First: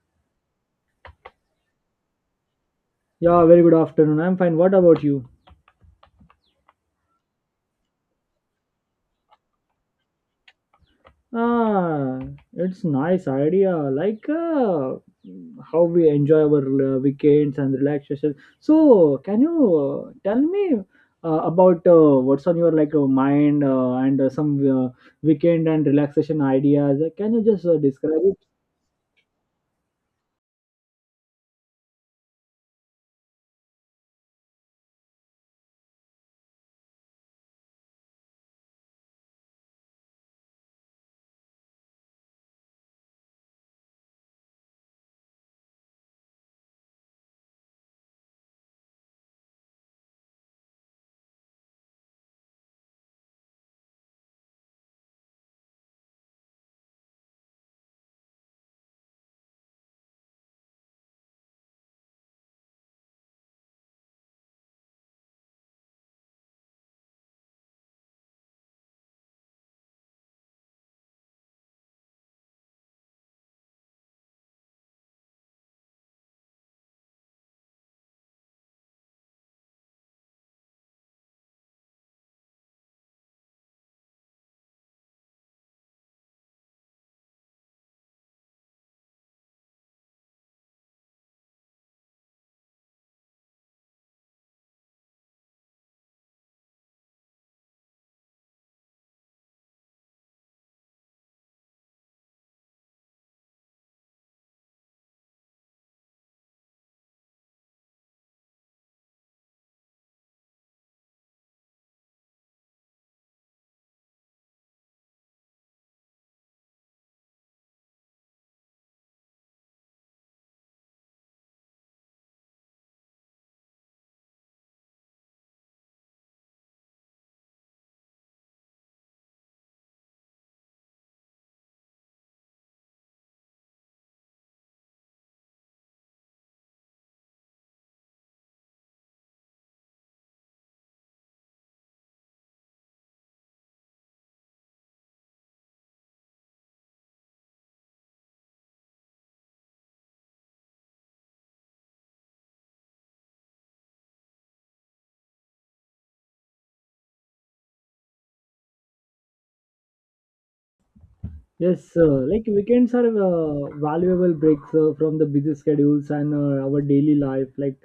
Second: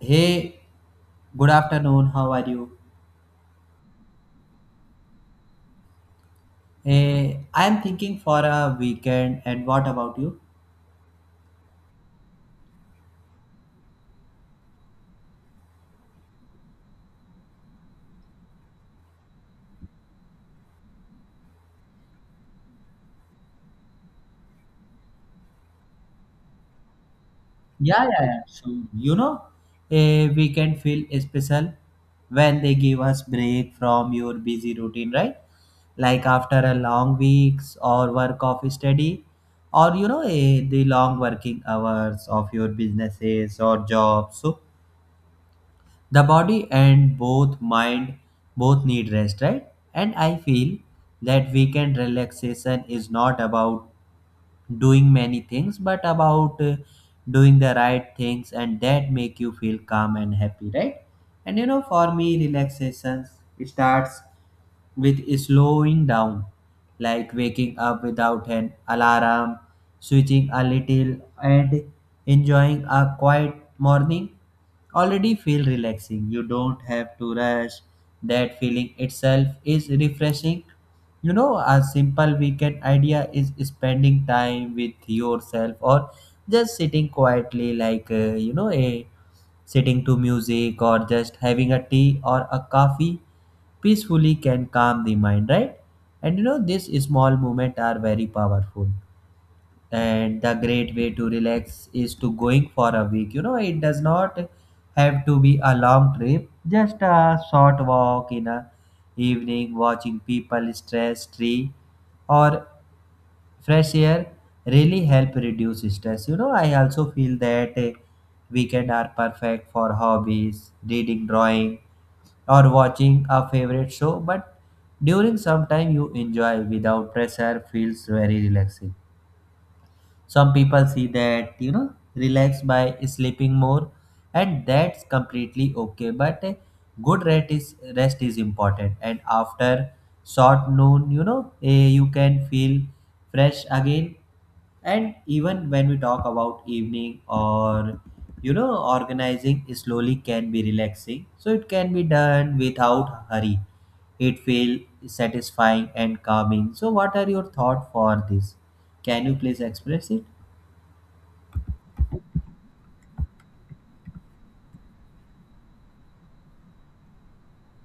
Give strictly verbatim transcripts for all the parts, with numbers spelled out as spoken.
Hey, good afternoon. How are you? Yeah, very good afternoon. I'm fine. What about you? Hey, I am thinking for a weekend, and what about you? Ah, it's nice idea. Like uh, how we enjoy our uh, weekends and relaxation. So, can you uh, tell me uh, about uh, what's on your like uh, mind uh, and uh, some uh, weekend and relaxation ideas? Can you just uh, Yeah, describe yeah, it? yeah. So, you know, a weekend feel special when they give us break from your busy routine, right? Like after a long weeks or work of study, or you know, a, the long working hours of your businesses or jobs. So, the body and both mind both need rest, right? And I feel that weekend relaxation is not about doing many things but about uh, doing the right things and that make you feel calm and happy, right? And you know, for me relaxation starts with slowing down, like waking up without an alarm, switching a little, and enjoying a quiet morning already feel relaxing. You don't have to rush. That feeling itself is refreshing. You know, a simple weekend idea is spending time with yourself or just sitting quietly, like uh, you know, a sitting to music or just having a tea or a coffee peacefully can calm the mind, right? And you know, these small moments are very powerful, and the great way to relax is to going for a week. You know, it does not have to be a long trip, just a short walk in a evening watching people stress tree or fresh air really help reduce stress. You know, I also feel that eh, weekend are perfect for hobbies, reading, drawing, or watching a favorite show, but during some time you enjoy without pressure feels very relaxing. Some people see that, you know, relax by sleeping more, and that's completely okay. But a good rest is rest is important, and after short noon, you know, eh, you can feel fresh again. And even when we talk about evening or, you know, organizing slowly can be relaxing, so it can be done without hurry. It feel satisfying and calming. So, what are your thoughts for this? Can you please express it? Yes, sir. Like weekends are uh, valuable breaks uh, from the busy schedules and uh, our daily life. Like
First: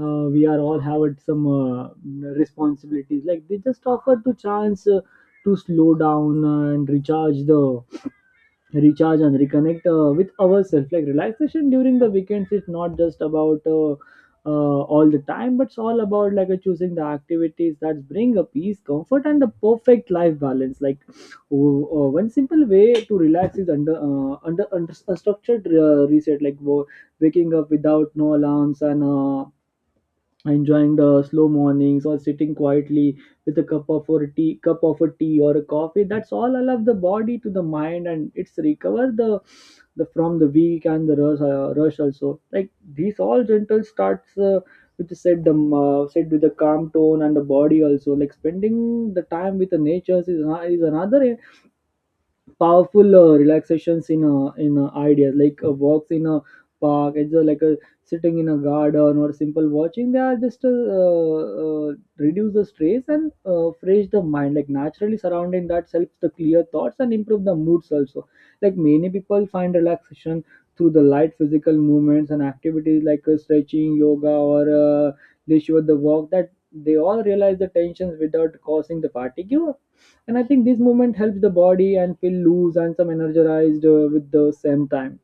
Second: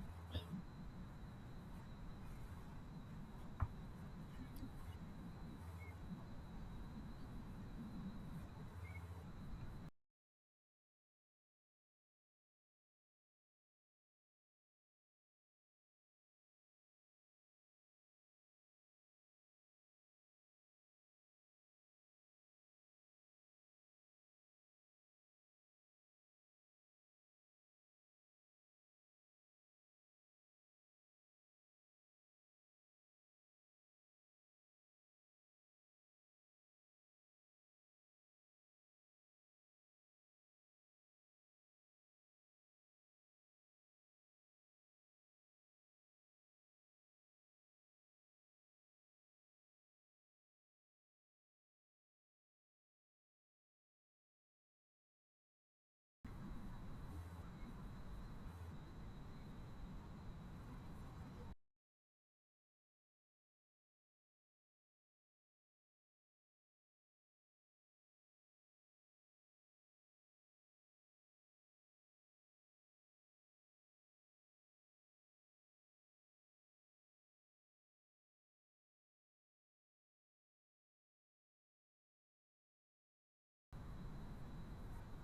uh, we are all have some uh, responsibilities. Like they just offer to chance uh, to slow down uh, and recharge the recharge and reconnect uh, with ourselves, like relaxation during the weekends is not just about uh, uh, all the time, but it's all about like uh, choosing the activities that bring a peace comfort and a perfect life balance. Like w- uh, one simple way to relax is under uh, under, under a structured uh, reset, like wo- waking up without no alarms and uh, enjoying the slow mornings or sitting quietly with a cup of or tea cup of a tea or a coffee, that's all allow the body to the mind and it's recover the, the from the week and the rush, uh, rush also, like these all gentle starts uh, which is said the uh, said with a calm tone and the body also, like spending the time with the nature is, ano- is another powerful uh, relaxations in uh, in uh, ideas, like uh, walks in a park, it's uh, like a sitting in a garden or simple watching they are just uh, uh, reduce the stress and uh, fresh the mind, like naturally surrounding that helps the clear thoughts and improve the moods also. Like many people find relaxation through the light physical movements and activities, like uh, stretching yoga or uh, leisure the walk that they all realize the tensions without causing the fatigue, and I think this movement helps the body and feel loose and some energized uh, with the same time.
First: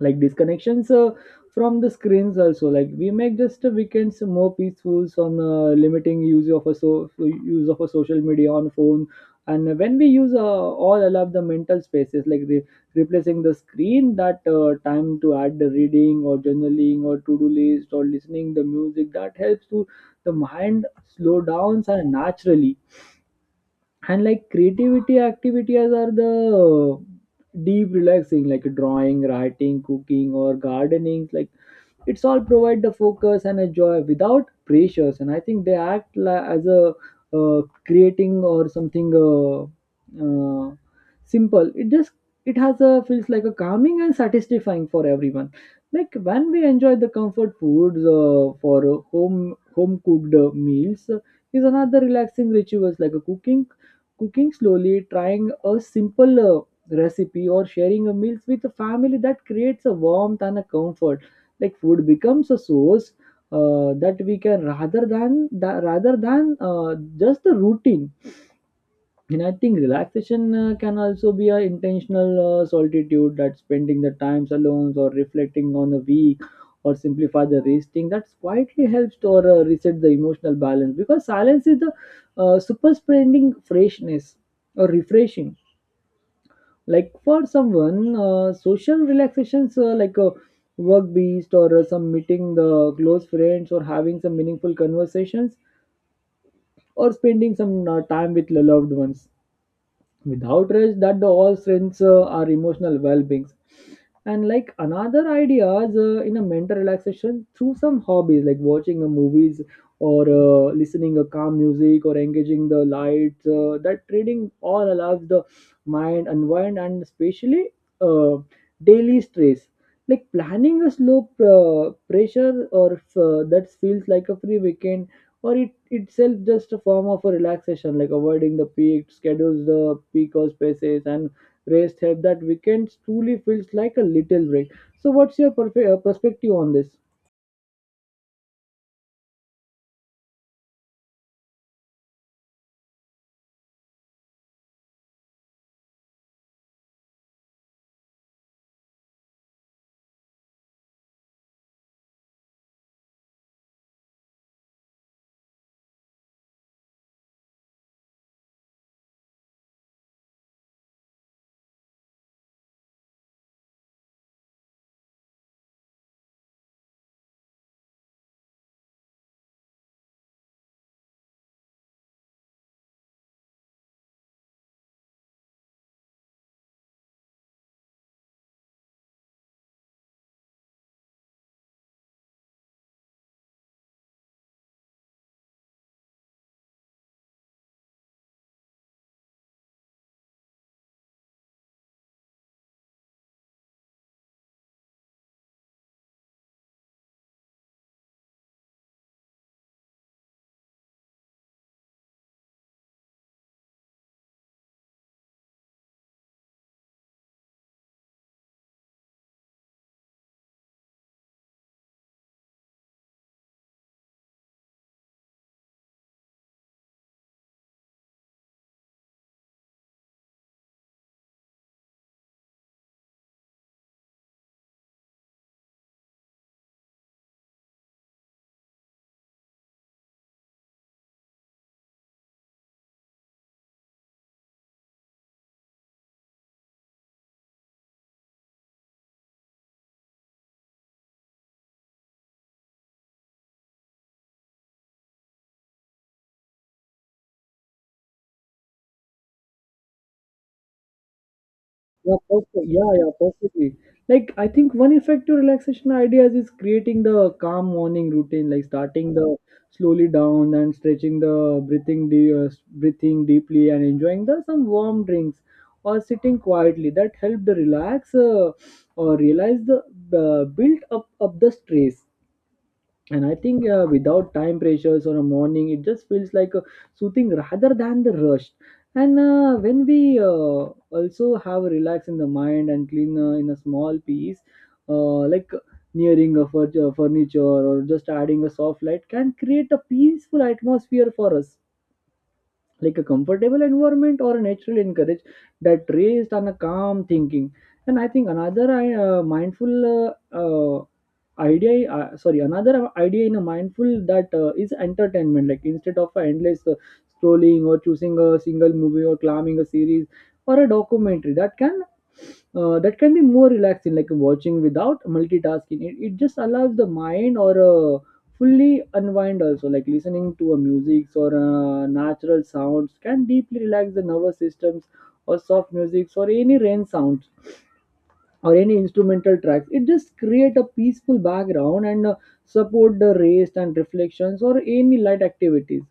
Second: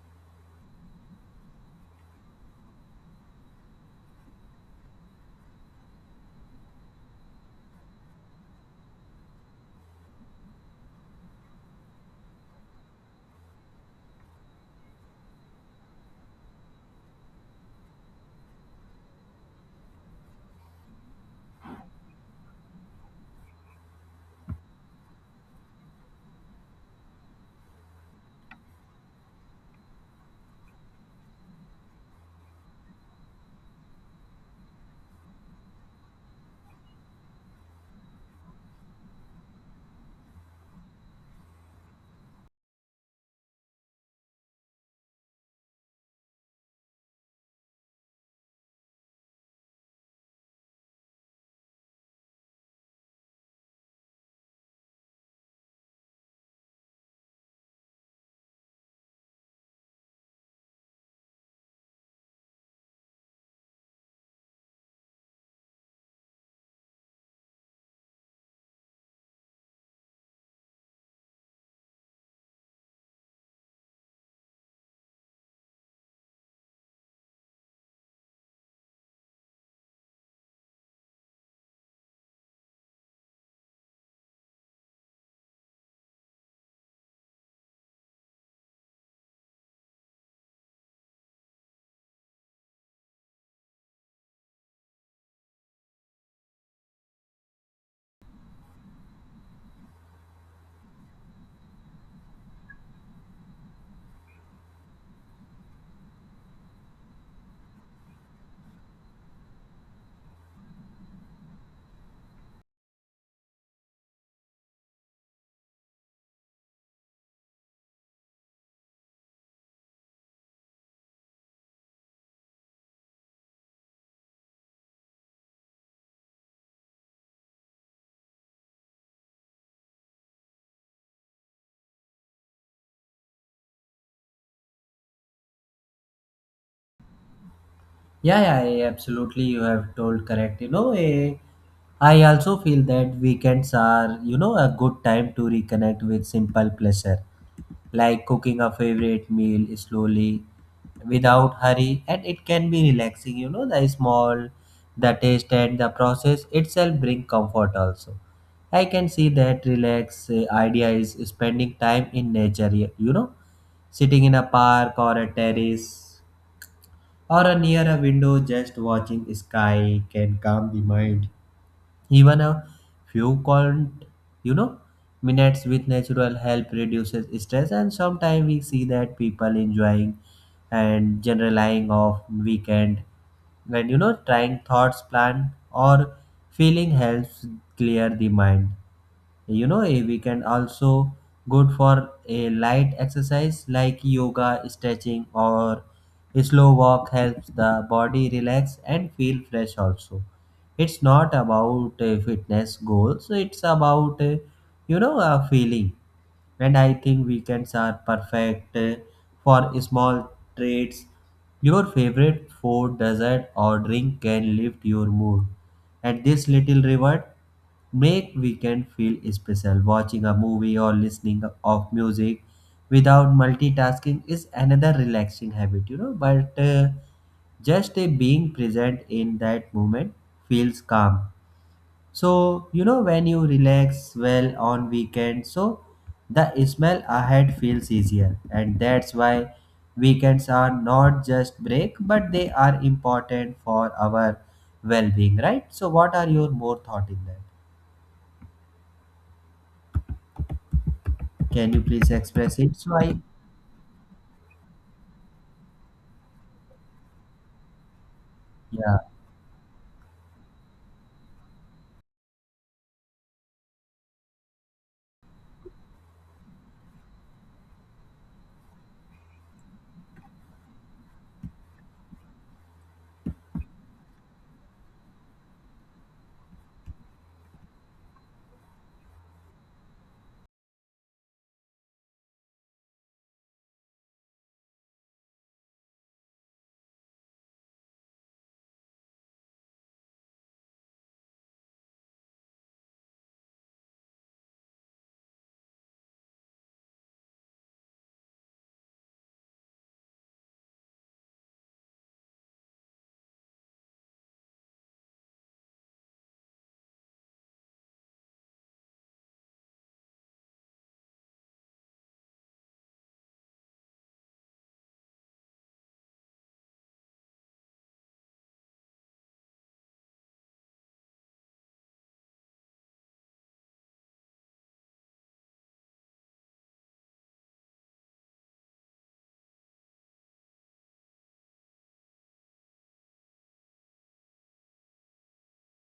Like disconnections uh, from the screens also, like we make just uh, weekends more peaceful on uh, limiting use of a so use of a social media on phone, and when we use uh, all allow the mental spaces, like re- replacing the screen that uh, time to add the reading or journaling or to-do list or listening the music that helps to the mind slow down and naturally. And like creativity activities are the deep relaxing, like drawing, writing, cooking, or gardening. Like it's all provide the focus and a joy without pressures, and I think they act la- as a uh, creating or something uh, uh, simple, it just it has a feels like a calming and satisfying for everyone. Like when we enjoy the comfort foods uh, for home home cooked uh, meals uh, is another relaxing rituals, like a cooking cooking slowly trying a simple uh, recipe or sharing a meals with a family that creates a warmth and a comfort. Like food becomes a source uh, that we can rather than that rather than uh, just the routine. And I think relaxation uh, can also be an intentional uh, solitude, that spending the times alone or reflecting on a week or simplify the resting that quietly helps to or, uh, reset the emotional balance, because silence is the uh, super spending freshness or refreshing. Like for someone uh, social relaxations uh, like a work beast or uh, some meeting the close friends or having some meaningful conversations or spending some uh, time with loved ones without rest that the all strengths uh, are emotional well-beings. And like another ideas uh, in a mental relaxation through some hobbies, like watching a movies or uh, listening a calm music or engaging the lights uh, that reading all allows the mind unwind, and especially uh, daily stress, like planning a slow uh, pressure or uh, that feels like a free weekend or it itself just a form of a relaxation, like avoiding the peak schedules the peak or spaces and rest help that weekends truly feels like a little break. So what's your perfe- uh, perspective on this? Yeah, yeah, yeah, absolutely. You have told correct. You know, eh, I also feel that weekends are, you know, a good time to reconnect with simple pleasure, like cooking a favorite meal slowly, without hurry, and it can be relaxing. You know, the small, the taste and the process itself bring comfort also. I can see that relax eh, idea is spending time in nature. You you know, sitting in a park or a terrace or a near a window just watching sky can calm the mind. Even a few count, you know, minutes with natural help reduces stress, and sometimes we see that people enjoying and generalizing of weekend. And you know, trying thoughts plan or feeling helps clear the mind. You know, eh, we can also good for a light exercise like yoga, stretching, or a slow walk helps the body relax and feel fresh also. It's not about uh, fitness goals, it's about, uh, you know a feeling. And I think weekends are perfect uh, for small treats. Your favorite food, dessert, or drink can lift your mood, and this little reward make weekend feel special. Watching a movie or listening of music without multitasking is another relaxing habit, you know. But uh, just uh, Being present in that moment feels calm. So, you know, when you relax well on weekends, so the smell ahead feels easier. And that's why weekends are not just break, but they are important for our well-being, right? So, what are your more thought in that? Can you please Yeah, express perfect. it? Yeah, So yeah, I, perfectly. Like, I think one effective relaxation ideas is creating the calm morning routine, like Yeah. starting the slowly down and stretching the breathing, de- uh, breathing deeply and enjoying the some warm drinks or sitting quietly. That help the relax uh, or realize the uh, build up of the stress. And I think uh, without time pressures or a morning, it just feels like a soothing rather than the rush. And uh, when we uh, also have a relax in the mind and clean uh, in a small piece, uh, like nearing a furniture, furniture or just adding a soft light can create a peaceful atmosphere for us, like a comfortable environment or a natural encourage that raised on a calm thinking. And I think another uh, mindful uh, uh, idea uh, sorry, another idea in a mindful that uh, is entertainment, like instead of a endless uh, scrolling or choosing a single movie or climbing a series or a documentary that can uh, that can be more relaxing, like watching without multitasking, it, it just allows the mind or uh, fully unwind. Also like listening to a music or uh, natural sounds can deeply relax the nervous systems or soft music or any rain sounds or any instrumental tracks, it just create a peaceful background and uh, support the rest and reflections or any light activities.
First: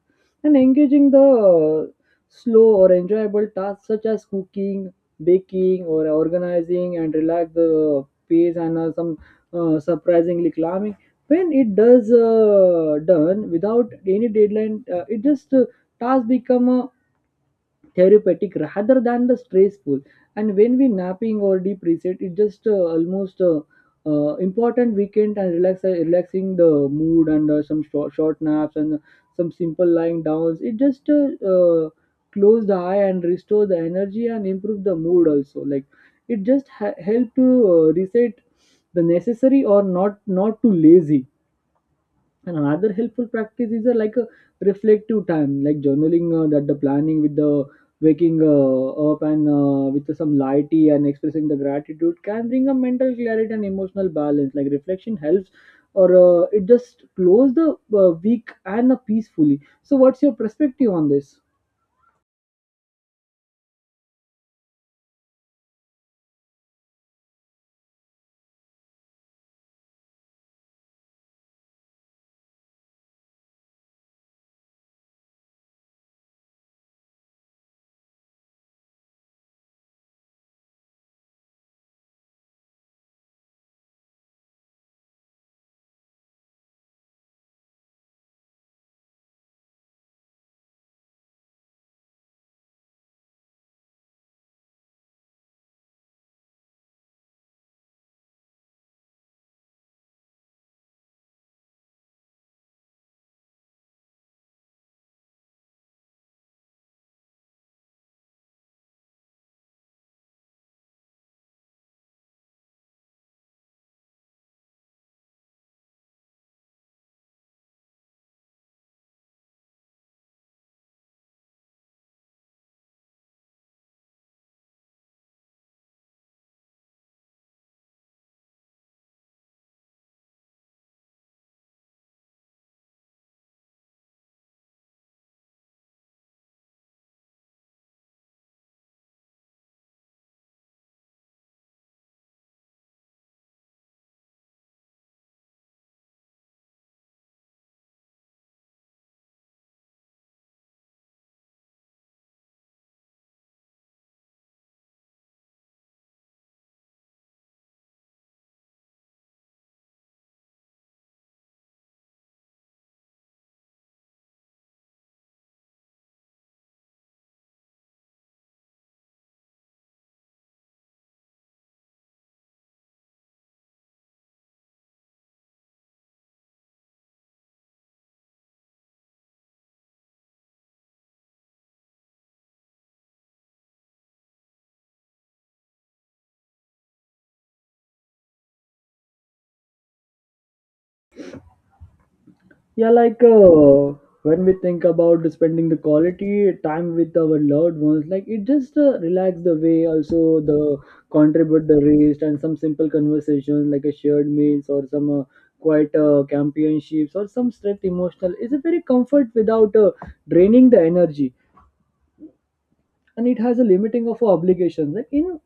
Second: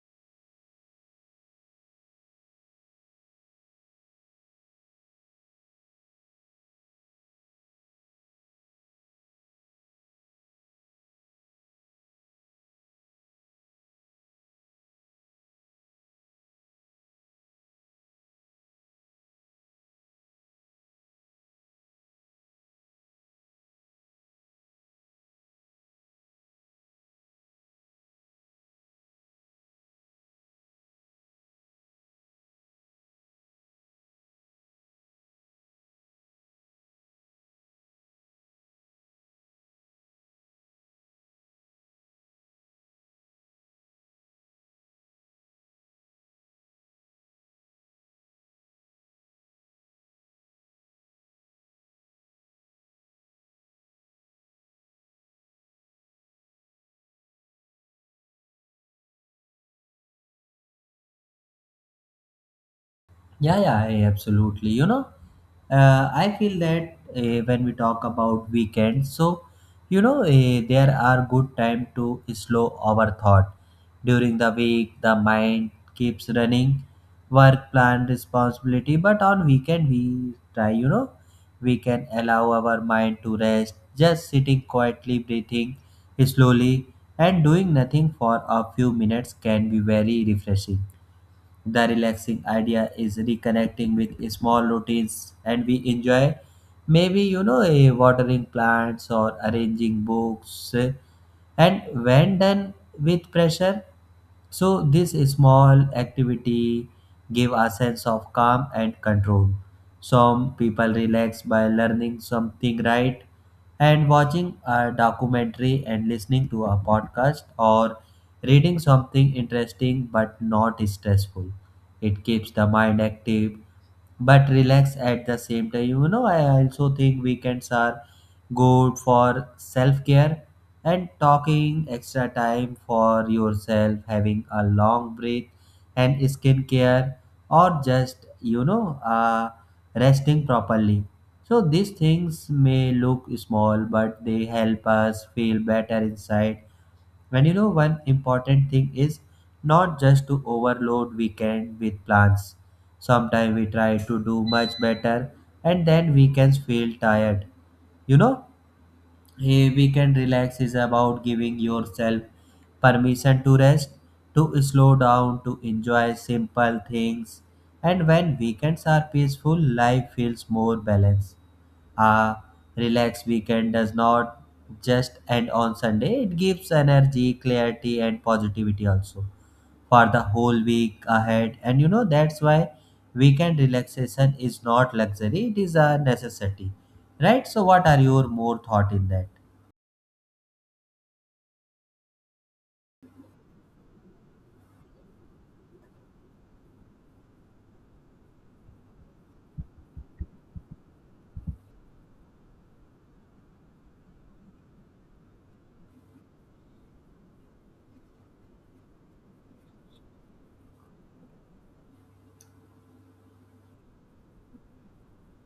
And engaging the uh, slow or enjoyable tasks such as cooking baking or organizing and relax the pace, and uh, some uh, surprisingly calming when it does uh, done without any deadline, uh, it just uh, task become a therapeutic rather than the stressful. And when we napping or deep reset, it just uh, almost uh, uh, important weekend and relax relaxing the mood, and uh, some short, short naps and some simple lying downs, it just uh, uh, close the eye and restore the energy and improve the mood also, like it just ha- help to uh, reset the necessary or not not too lazy. And another helpful practice is a, like a reflective time, like journaling uh, that the planning with the waking uh, up and uh, with some light tea and expressing the gratitude can bring a mental clarity and emotional balance. Like reflection helps, or uh, it just close the uh, week and uh, peacefully. So, what's your perspective on this? Yeah, yeah, yeah, absolutely. You know, uh, I feel that uh, when we talk about weekends, so, you know, uh, there are good time to slow our thought. During the week, the mind keeps running, work, plan, responsibility. But on weekend, we try. You know, we can allow our mind to rest, just sitting quietly, breathing slowly, and doing nothing for a few minutes can be very refreshing. The relaxing idea is reconnecting with small routines and we enjoy. Maybe, you know, eh, watering plants or arranging books. eh, And when done with pressure, so this small activity give a sense of calm and control. Some people relax by learning something, right? And watching a documentary and listening to a podcast or reading something interesting but not stressful. It keeps the mind active but relaxed at the same time. You know, I also think weekends are good for self care, and talking extra time for yourself, having a long breath and skincare, or just, you know, uh, resting properly. So these things may look small, but they help us feel better inside. When you know, one important thing is not just to overload weekend with plans. Sometimes we try to do much better and then weekends feel tired. You know, a weekend relax is about giving yourself permission to rest, to slow down, to enjoy simple things. And when weekends are peaceful, life feels more balanced. A relaxed weekend does not just end on Sunday, it gives energy, clarity, and positivity also for the whole week ahead. And you know, that's why weekend relaxation is not luxury, it is a necessity, right? So, what are your more thought in that? Yeah, like uh, when we think about spending the quality time with our loved ones, like it just uh, relax the way, also the contribute the rest and some simple conversations like a shared meals or some uh, quiet uh, championships or some strength emotional is a very comfort without uh, draining the energy, and it has a limiting of obligations. Like in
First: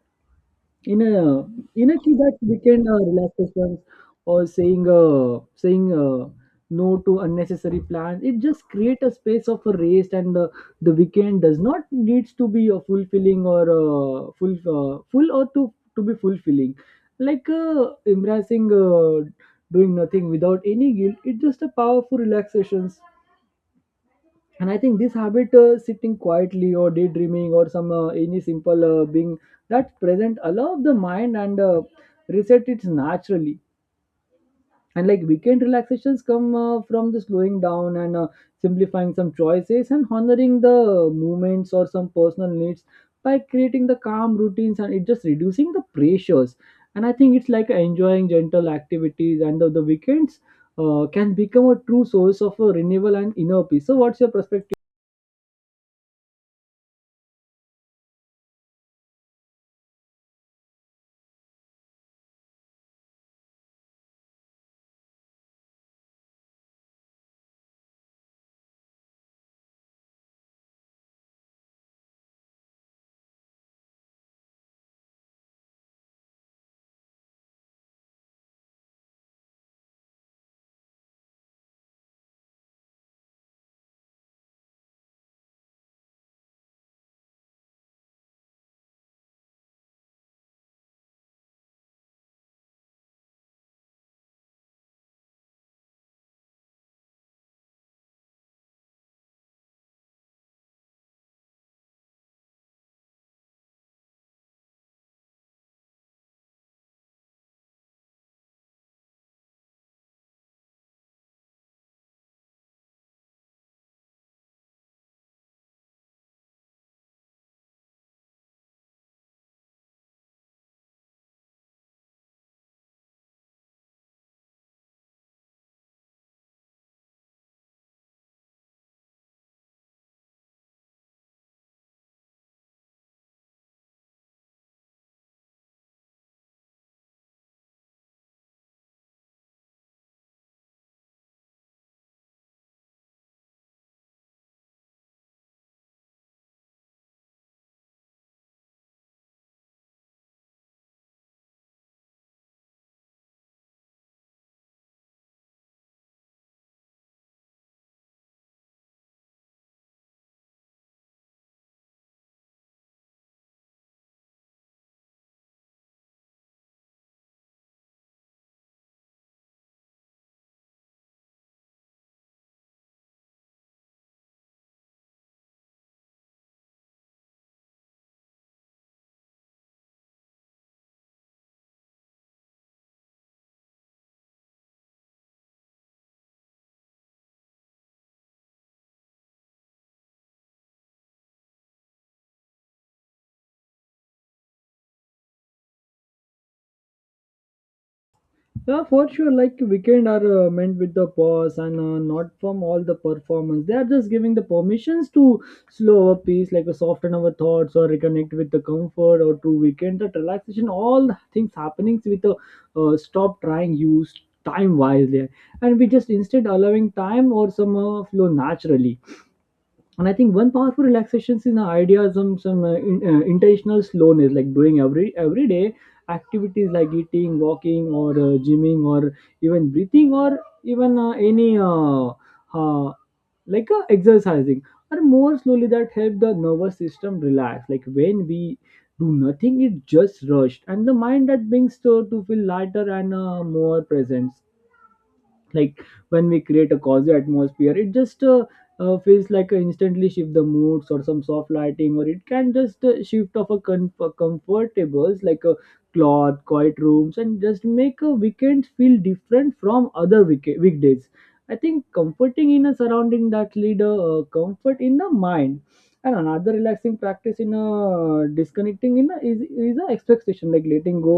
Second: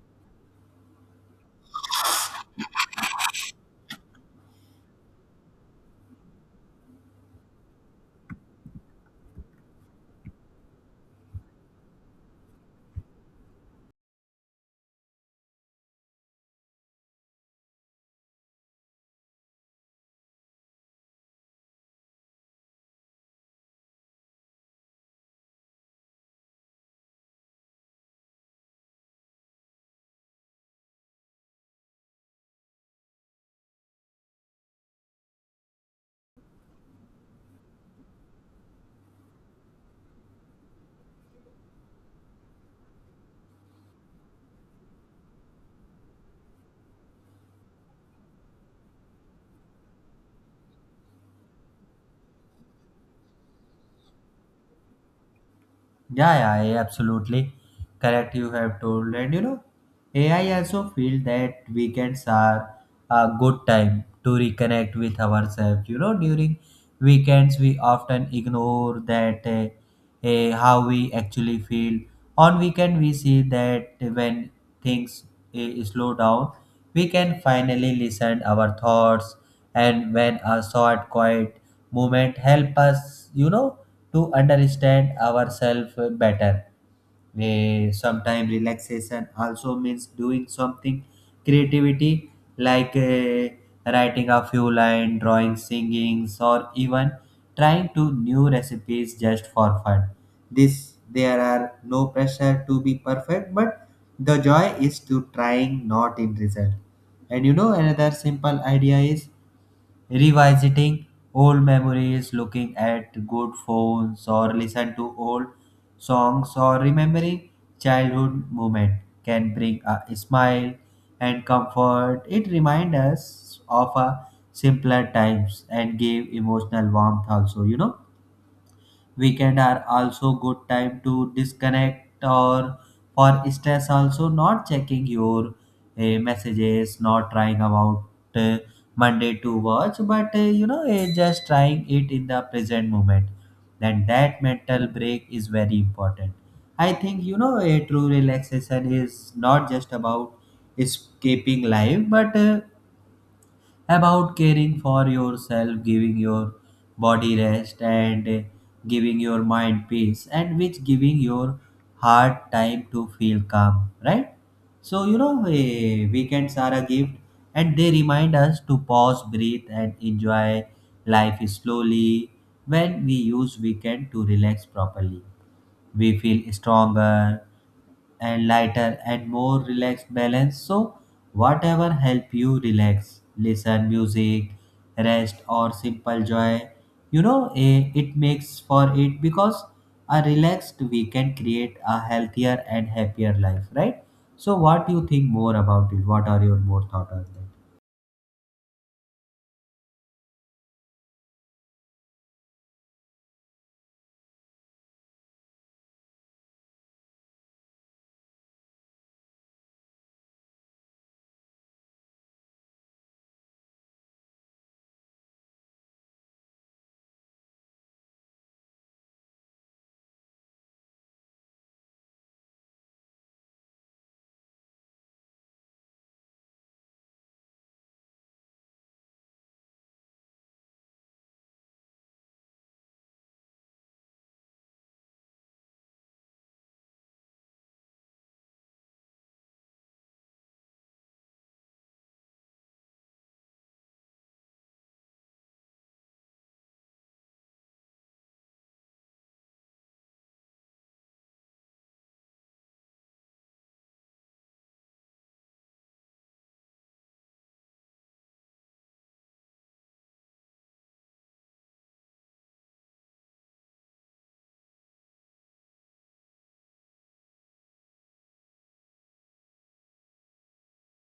in a in a key that weekend uh, relaxations or saying uh, saying uh, no to unnecessary plans, it just create a space of a rest. And uh, the weekend does not needs to be a fulfilling or uh, full uh, full or to to be fulfilling, like uh, embracing uh, doing nothing without any guilt, it's just a powerful relaxations. And I think this habit uh, sitting quietly or daydreaming or some uh, any simple uh, being that present allow the mind and uh, reset it naturally. And like weekend relaxations come uh, from the slowing down and uh, simplifying some choices and honoring the movements or some personal needs, by creating the calm routines and it just reducing the pressures. And I think it's like enjoying gentle activities and the, the weekends uh, can become a true source of a renewal and inner peace. So what's your perspective? Yeah, yeah, yeah, absolutely correct. You have told, and you know, A I also feel that weekends are a good time to reconnect with ourselves. You know, during weekends we often ignore that, uh, eh, how we actually feel on weekend. We see that when things eh, slow down, we can finally listen our thoughts. And when a short quiet moment help us, you know, to understand ourselves better. Eh, sometimes relaxation also means doing something creativity, like, eh, writing a few lines, drawing, singings, or even trying to new recipes just for fun. This there are no pressure to be perfect, but the joy is to trying, not in result. And you know, another simple idea is revisiting old memories, looking at good phones or listen to old songs or remembering childhood moment can bring a smile and comfort. It reminds us of a simpler times and give emotional warmth also, you know. Weekend are also good time to disconnect or for stress also, not checking your uh, messages, not trying about uh, Monday to watch, but, uh, you know uh, just trying it in the present moment. Then that mental break is very important. I think, you know, a true relaxation is not just about escaping life, but, uh, about caring for yourself, giving your body rest, and, uh, giving your mind peace, and which giving your heart time to feel calm, right? So, you know, eh, weekends are a gift and they remind us to pause, breathe, and enjoy life slowly. When we use weekend to relax properly, we feel stronger and lighter and more relaxed balance. So, whatever help you relax, listen music, rest, or simple joy, you know, eh, it makes for it, because a relaxed we can create a healthier and happier life, right? So, what do you think more about it? What are your more thought on that? Yeah, for sure. Like weekend are uh, meant with the pause and uh, not from all the performance. They are just giving the permissions to slow our pace, like a soften our thoughts or reconnect with the comfort or true weekend. That relaxation, all the things happening with the uh, stop trying use time wisely, and we just instead allowing time or somehow flow naturally. And I think one powerful relaxation is the idea of some some uh, in, uh, intentional slowness, like doing every everyday activities like eating walking or uh, gymming or even breathing, or even uh, any uh, uh, like uh, exercising or more slowly, that help the nervous system relax. Like when we do nothing, it just rushed and the mind that being so to feel lighter and uh, more present. Like when we create a cozy atmosphere, it just uh, uh, feels like a instantly shift the moods or some soft lighting, or it can just uh, shift of a com- comfortables, like a cloth quiet rooms, and just make a weekend feel different from other week- weekdays. I think comforting in a surrounding that lead a uh, comfort in the mind. And another relaxing practice in a disconnecting in a, is is a expectation, like letting go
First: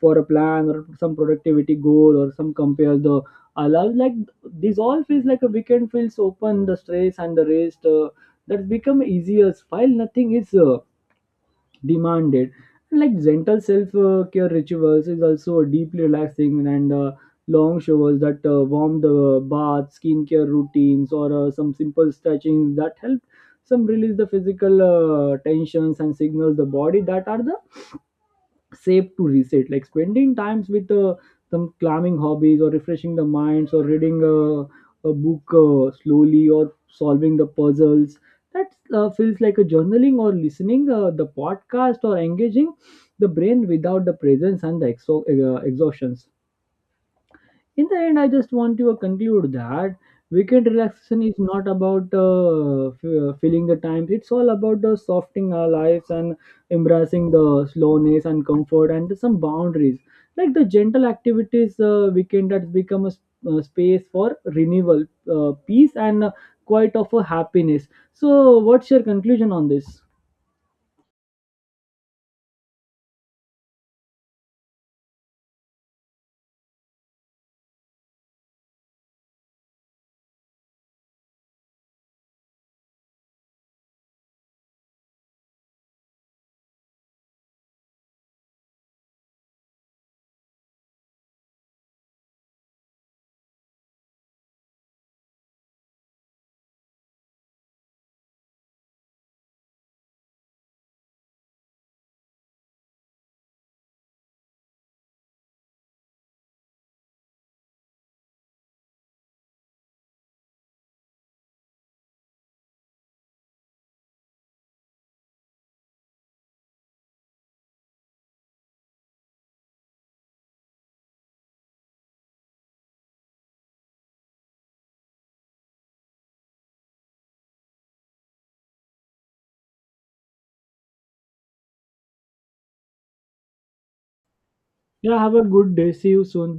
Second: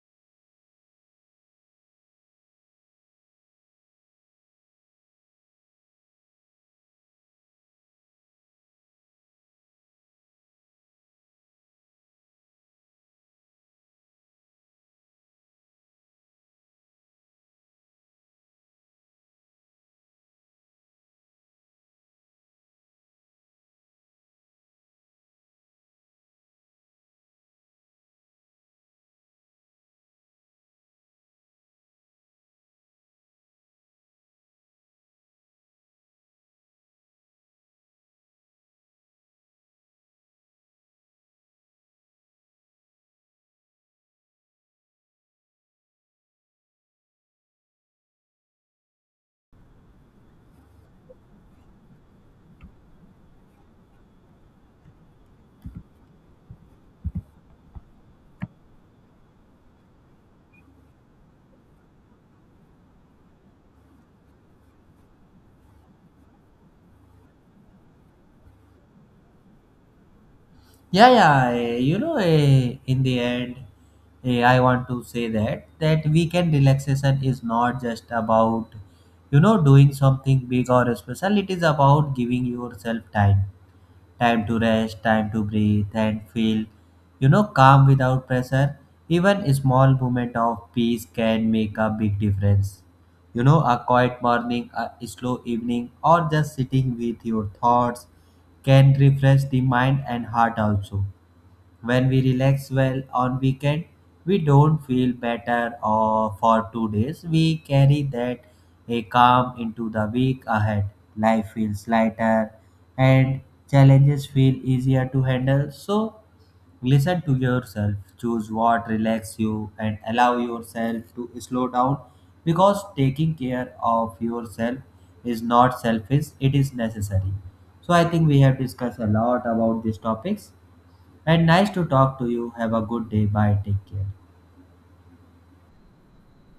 for a plan or some productivity goal or some compares the I love, like this all feels like a weekend feels open the stress and the rest uh, that become easier while nothing is uh, demanded. Like gentle self uh, care rituals is also deeply relaxing, and uh, long showers that uh, warm the bath, skincare routines, or uh, some simple stretchings that help some release the physical uh, tensions and signals the body that are the safe to reset. Like spending times with uh, some climbing hobbies or refreshing the minds or reading a, a book uh, slowly or solving the puzzles that uh, feels like a journaling or listening uh, the podcast or engaging the brain without the presence and the exo- uh, exhaustion. In the end, I just want to uh, conclude that weekend relaxation is not about uh, f- uh, filling the time, it's all about the softening our lives and embracing the slowness and comfort and some boundaries. Like the gentle activities, uh, weekend has become a, s- a space for renewal, uh, peace, and uh, quite of a happiness. So what's your conclusion on this? Yeah, yeah. eh, You know, eh, in the end, eh, I want to say that that weekend relaxation is not just about, you know, doing something big or special. It is about giving yourself time, time to rest, time to breathe, and feel, you know, calm without pressure. Even a small moment of peace can make a big difference. You know, a quiet morning, a slow evening, or just sitting with your thoughts can refresh the mind and heart also. When we relax well on weekend, we don't feel better or for two days, we carry that a calm into the week ahead. Life feels lighter, and challenges feel easier to handle. So, listen to yourself, choose what relaxes you, and allow yourself to slow down, because taking care of yourself is not selfish, it is necessary. So, I think we have discussed a lot about these topics, and nice to talk to you. Have a good day. Bye. Take care. Yeah, have a good day, see you soon.